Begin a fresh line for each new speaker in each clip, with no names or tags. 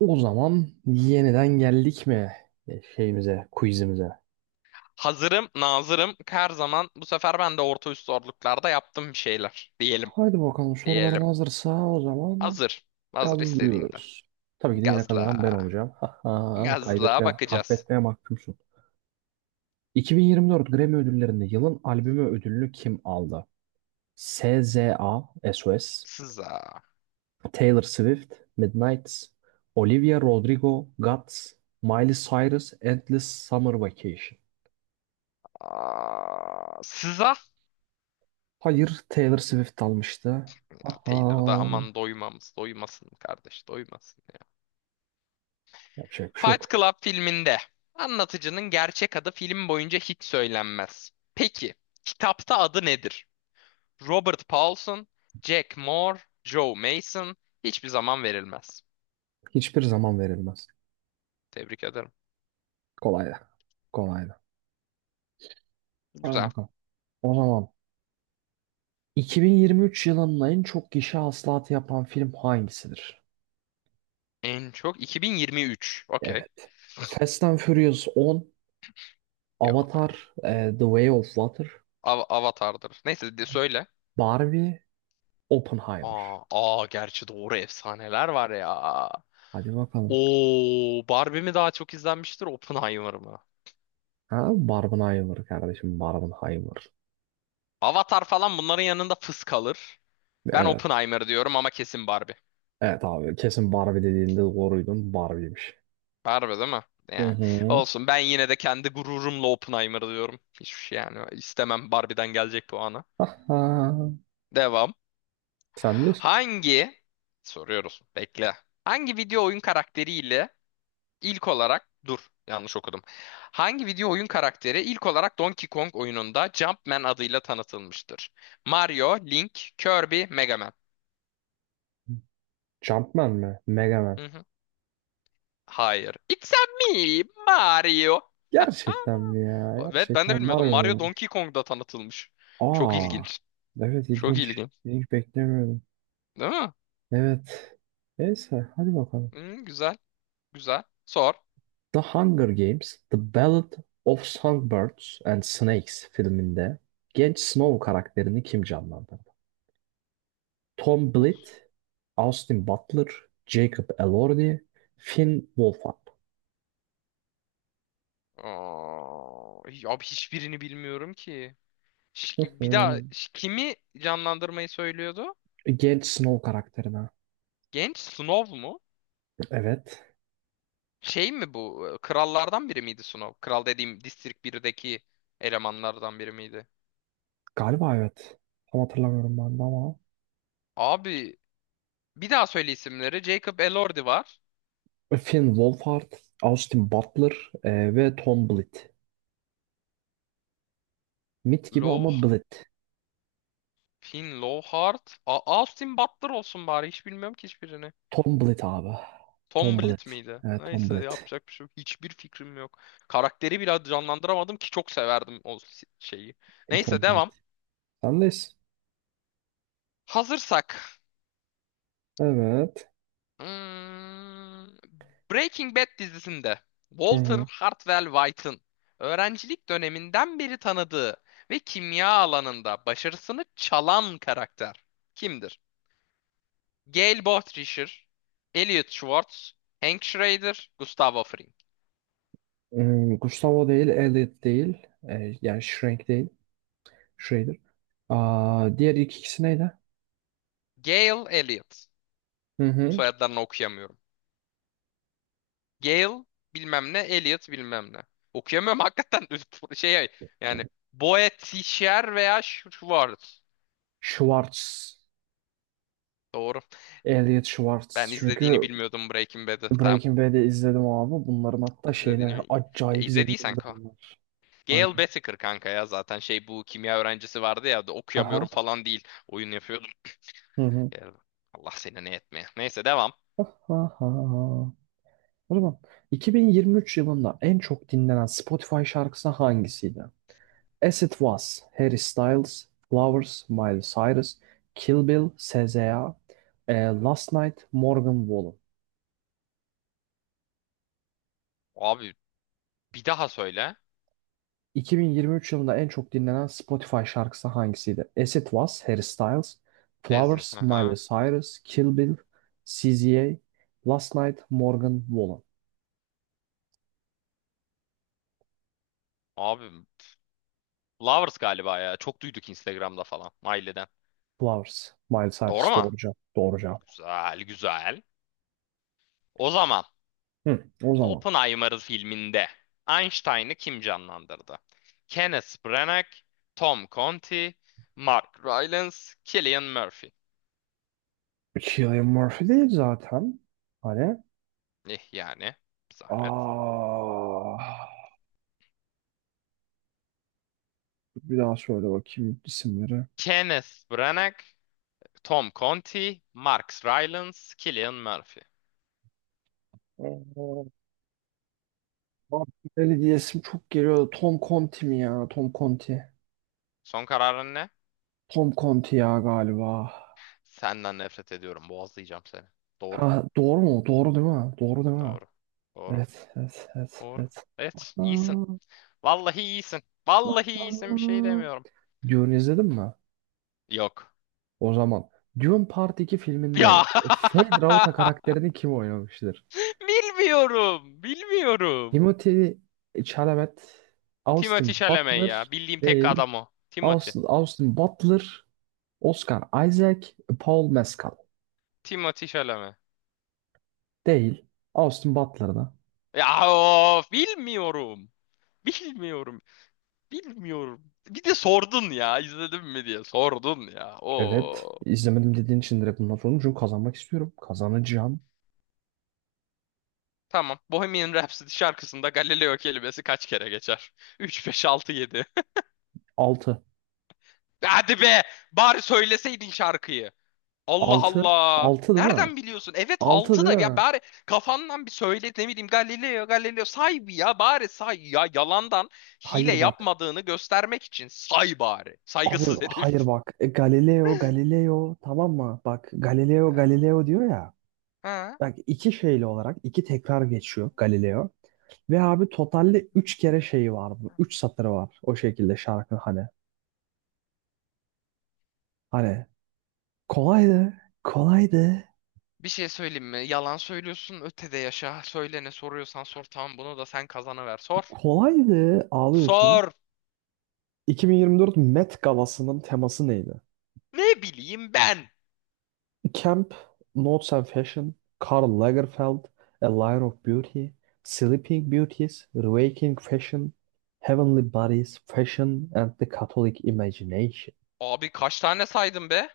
O zaman yeniden geldik mi şeyimize, quizimize?
Hazırım, nazırım. Her zaman bu sefer ben de orta üst zorluklarda yaptım bir şeyler. Diyelim,
Haydi bakalım soruların
diyelim.
hazırsa o zaman
Hazır, hazır istediğinde.
gazlıyoruz. Tabii ki de yine kazanan ben
Gazla,
olacağım. Ha, ha.
gazla
Kaybetmeye,
bakacağız.
kahvetmeye mahkumsun. 2024 Grammy ödüllerinde yılın albümü ödülünü kim aldı? SZA, SOS,
Sıza.
Taylor Swift, Midnights, Olivia Rodrigo, Guts, Miley Cyrus, Endless Summer Vacation.
Aa, sıza.
Hayır, Taylor Swift almıştı.
Ya Taylor da
Aha.
aman doymasın kardeş, doymasın ya.
Yapacak bir şey yok.
Fight Club filminde anlatıcının gerçek adı film boyunca hiç söylenmez. Peki, kitapta adı nedir? Robert Paulson, Jack Moore, Joe Mason hiçbir zaman verilmez.
Hiçbir zaman verilmez.
Tebrik ederim.
Kolay da. Kolay da. Hadi
Güzel.
bakalım. O zaman 2023 yılının en çok gişe hasılatı yapan film hangisidir?
En çok 2023. Okey.
Evet. Fast and Furious 10,
Yok be.
Avatar, The Way of Water,
Avatar'dır. Neyse de söyle.
Barbie, Oppenheimer.
Aa, gerçi doğru efsaneler var ya.
Hadi bakalım.
Oo, Barbie mi daha çok izlenmiştir, Oppenheimer mı?
Ha, Barbenheimer kardeşim, Barbenheimer.
Avatar falan bunların yanında fıs kalır. Ben
Evet.
Oppenheimer diyorum ama kesin Barbie.
Evet abi kesin Barbie dediğinde doğruydun. Barbie'ymiş.
Barbie değil mi?
Hı
Ya.
hı.
Olsun ben yine de kendi gururumla Oppenheimer diyorum. Hiç yani istemem Barbie'den gelecek puanı.
Aha.
Devam.
Sen de
Hangi soruyoruz. Bekle. Hangi video oyun karakteriyle ilk olarak dur yanlış okudum. Hangi video oyun karakteri ilk olarak Donkey Kong oyununda Jumpman adıyla tanıtılmıştır? Mario, Link, Kirby, Mega Man.
Jumpman mi? Mega Man.
Hı hı. Hayır. It's a me, Mario. Ha?
Gerçekten mi ya?
Evet ben de
Gerçekten var
bilmiyordum. Mario
mı?
Donkey Kong'da tanıtılmış. Çok
Aa,
ilginç.
evet
Çok
ilginç.
ilginç.
İlginç beklemiyordum.
Değil mi?
Evet. Neyse hadi bakalım.
Hı, güzel. Güzel. Sor.
The Hunger Games, The Ballad of Songbirds and Snakes filminde genç Snow karakterini kim canlandırdı? Tom
Of.
Blyth, Austin Butler, Jacob Elordi, Finn Wolfhard.
Aa, abi hiçbirini bilmiyorum ki. Ş- Bir daha
Hmm.
kimi canlandırmayı söylüyordu?
Genç Snow karakterine.
Genç Snow mu?
Evet.
Şey mi bu? Krallardan biri miydi Snow? Kral dediğim District 1'deki elemanlardan biri miydi?
Galiba evet. Tam hatırlamıyorum ben de ama.
Abi bir daha söyle isimleri. Jacob Elordi var.
Finn Wolfhard, Austin Butler ve Tom Blitt. Mit gibi
Low,
ama Blitt.
Finn Lowheart. Austin Butler olsun bari. Hiç bilmiyorum ki hiçbirini.
Tom Blitt abi.
Tom
Tom Blitt.
Blyth miydi?
Evet, Tom
Neyse
Blitt.
yapacak bir şey yok. Hiçbir fikrim yok. Karakteri bile canlandıramadım ki çok severdim o şeyi. Neyse
Tom
devam.
Blitt. Sendeyiz.
Hazırsak.
Evet.
Hmm, Breaking Bad dizisinde
Hı
Walter
hı.
Hartwell White'ın öğrencilik döneminden beri tanıdığı ve kimya alanında başarısını çalan karakter kimdir? Gail Bothrischer, Elliot Schwartz, Hank Schrader, Gustavo Fring.
Hmm, Gustavo değil, Elliot değil. E, yani Schrank değil. Schrader. Aa, diğer ilk ikisi neydi?
Gail Elliot.
Hı hı.
Soyadlarını okuyamıyorum. Gail bilmem ne, Elliot bilmem ne. Okuyamıyorum hakikaten şey yani Boetticher veya Schwartz.
Schwartz.
Doğru.
Elliot Schwartz.
Ben izlediğini
Çünkü
bilmiyordum Breaking Bad'ı. Tamam.
Breaking Bad'i izledim abi. Bunların hatta şeyine
İzlediğini...
acayip
izlediysen
zengindi
ka.
bunlar. Hani.
Gail Whittaker kanka ya zaten şey bu kimya öğrencisi vardı ya da
Haha.
okuyamıyorum falan değil. Oyun yapıyordum.
Hı hı.
Gale- Allah seni ne etmeye. Neyse devam.
Ha ha. Ha. O zaman 2023 yılında en çok dinlenen Spotify şarkısı hangisiydi? As It Was, Harry Styles, Flowers, Miley Cyrus, Kill Bill, SZA, e, Last Night, Morgan Wallen.
Abi bir daha söyle.
2023 yılında en çok dinlenen Spotify şarkısı hangisiydi? As It Was, Harry Styles,
Ezin.
Flowers, Miley
Aha.
Cyrus, Kill Bill, SZA, Last Night, Morgan Wallen.
Abi Lovers galiba ya. Çok duyduk Instagram'da falan. Aileden.
Flowers, Miley
Doğru
Cyrus
mu?
doğru cevap. Doğru cevap.
Güzel güzel. O zaman.
Hı, o zaman.
Oppenheimer filminde Einstein'ı kim canlandırdı? Kenneth Branagh, Tom Conti, Mark Rylance, Cillian Murphy.
Cillian Murphy değil zaten. Hani.
Eh yani zahmet.
Aa, bir daha söyle bakayım isimleri.
Kenneth Branagh, Tom Conti, Mark Rylance, Cillian Murphy.
Aa, Martinelli diye isim çok geliyor. Tom Conti mi ya? Tom Conti.
Son kararın ne?
Tom Conti ya galiba.
Senden nefret ediyorum. Boğazlayacağım seni. Doğru.
Ha, doğru mu? Doğru değil mi? Doğru değil mi?
Doğru. Doğru.
Evet, evet, evet,
Doğru.
evet.
Evet,
Aa,
iyisin. Vallahi iyisin.
ah,
Vallahi iyisin bir şey
ah.
demiyorum.
Dune izledin mi?
Yok.
O zaman. Dune Part 2 filminde
Ya.
Fade Rauta karakterini kim oynamıştır?
Bilmiyorum. Bilmiyorum.
Timothy Chalamet,
Timothy
Austin
Chalamet ya.
Butler
Bildiğim tek
değil.
adam o. Timothy.
Austin Butler, Oscar Isaac, Paul Mescal
Timothy Chalamet.
değil. Austin Butler'da.
Ya of bilmiyorum. Bilmiyorum. Bilmiyorum. Bir de sordun ya izledim mi diye sordun ya.
Evet.
Oo.
izlemedim dediğin için direkt bundan sordum. Çünkü kazanmak istiyorum. Kazanacağım.
Tamam. Bohemian Rhapsody şarkısında Galileo kelimesi kaç kere geçer? 3, 5, 6, 7.
Altı,
Hadi be! Bari söyleseydin şarkıyı. Allah
altı,
Allah.
altı değil mi?
Nereden biliyorsun? Evet
Altı
6
değil
da ya
mi?
bari kafandan bir söyle ne bileyim Galileo Galileo say bir ya bari say ya yalandan hile
Hayır bak.
yapmadığını göstermek için say bari.
Abi
Saygısız
hayır
herif.
bak. Galileo Galileo tamam mı? Bak Galileo Galileo diyor
Ha?
ya.
Ha.
Bak iki şeyli olarak iki tekrar geçiyor Galileo. Ve abi totalde üç kere şeyi var bu. Üç satırı var o şekilde şarkı hani. Hani kolaydı, kolaydı,
Bir şey söyleyeyim mi? Yalan söylüyorsun ötede yaşa. Söyle ne soruyorsan sor tamam bunu da sen kazanıver sor.
kolaydı ağlıyorsun.
Sor.
2024 Met Galası'nın teması neydi?
Ne bileyim ben.
Camp, Notes and Fashion, Karl Lagerfeld, A Line of Beauty, Sleeping Beauties, Waking Fashion, Heavenly Bodies, Fashion and the Catholic Imagination.
Abi kaç tane saydım be?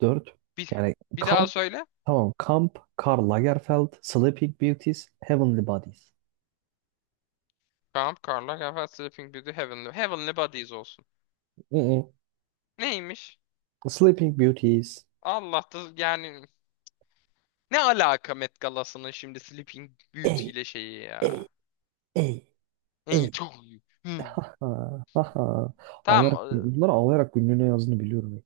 Dört.
Bir,
Yani
bir daha
kamp.
söyle.
Tamam. Camp, Karl Lagerfeld, Sleeping Beauties, Heavenly Bodies.
Kamp Karlar Gaffer Sleeping Beauty Heavenly. Heavenly Bodies olsun.
Mm-mm.
Neymiş?
Sleeping Beauties.
Allah da yani ne alaka Met Gala'sının şimdi Sleeping Beauty
Ey,
ile şeyi
ey,
ya.
ey,
İyi
ey.
çok iyi. Hmm.
Ha, ha, ha. Ağlayarak,
Tamam.
bunları ağlayarak günlüğüne yazdığını biliyorum.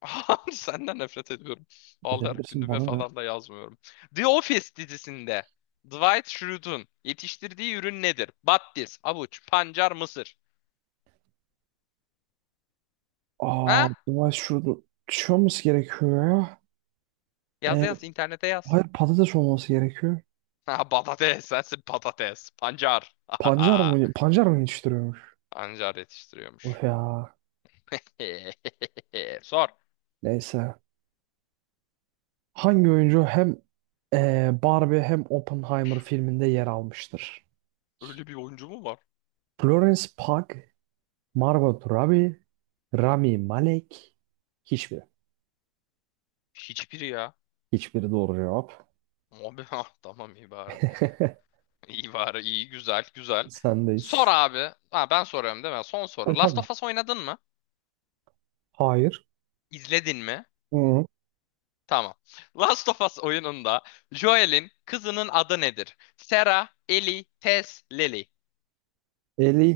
Senden nefret ediyorum. Ağlayarak
Edebilirsin
gündeme
bana ne?
falan da yazmıyorum. The Office dizisinde Dwight Schrute'un yetiştirdiği ürün nedir? Battis, avuç, pancar, mısır.
Aa,
Ha?
Dubai şurada şey olması gerekiyor ya.
Yaz
Ee,
yaz internete yaz.
hayır patates olması gerekiyor.
Ha, patates sensin patates. Pancar.
Pancar mı, pancar mı yetiştiriyormuş?
Pancar yetiştiriyormuş.
Of ya.
Sor.
Neyse. Hangi oyuncu hem Barbie hem Oppenheimer filminde yer almıştır?
Öyle bir oyuncu mu var?
Florence Pugh, Margot Robbie, Rami Malek. Hiçbiri.
Hiçbiri ya.
Hiçbiri doğru cevap.
Abi ah, tamam iyi bari. İyi bari iyi güzel güzel. Sor
Sendeyiz.
abi. Ha, ben soruyorum değil mi? Son
E
soru. Last
tamam.
of Us oynadın mı?
Hayır.
İzledin mi?
Hı.
Tamam. Last of Us oyununda Joel'in kızının adı nedir? Sarah, Ellie, Tess, Lily.
50.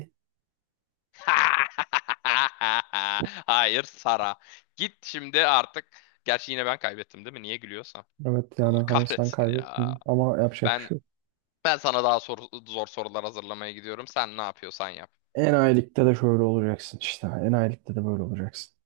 Hayır Sara. Git şimdi artık. Gerçi yine ben kaybettim değil mi? Niye gülüyorsam.
Evet
Allah
yani hani sen
kahretsin ya.
kaybettin ama yapacak bir
Ben
şey yok.
Ben sana daha zor sorular hazırlamaya gidiyorum. Sen ne yapıyorsan yap.
Enayilikte de şöyle olacaksın işte. Enayilikte de böyle olacaksın.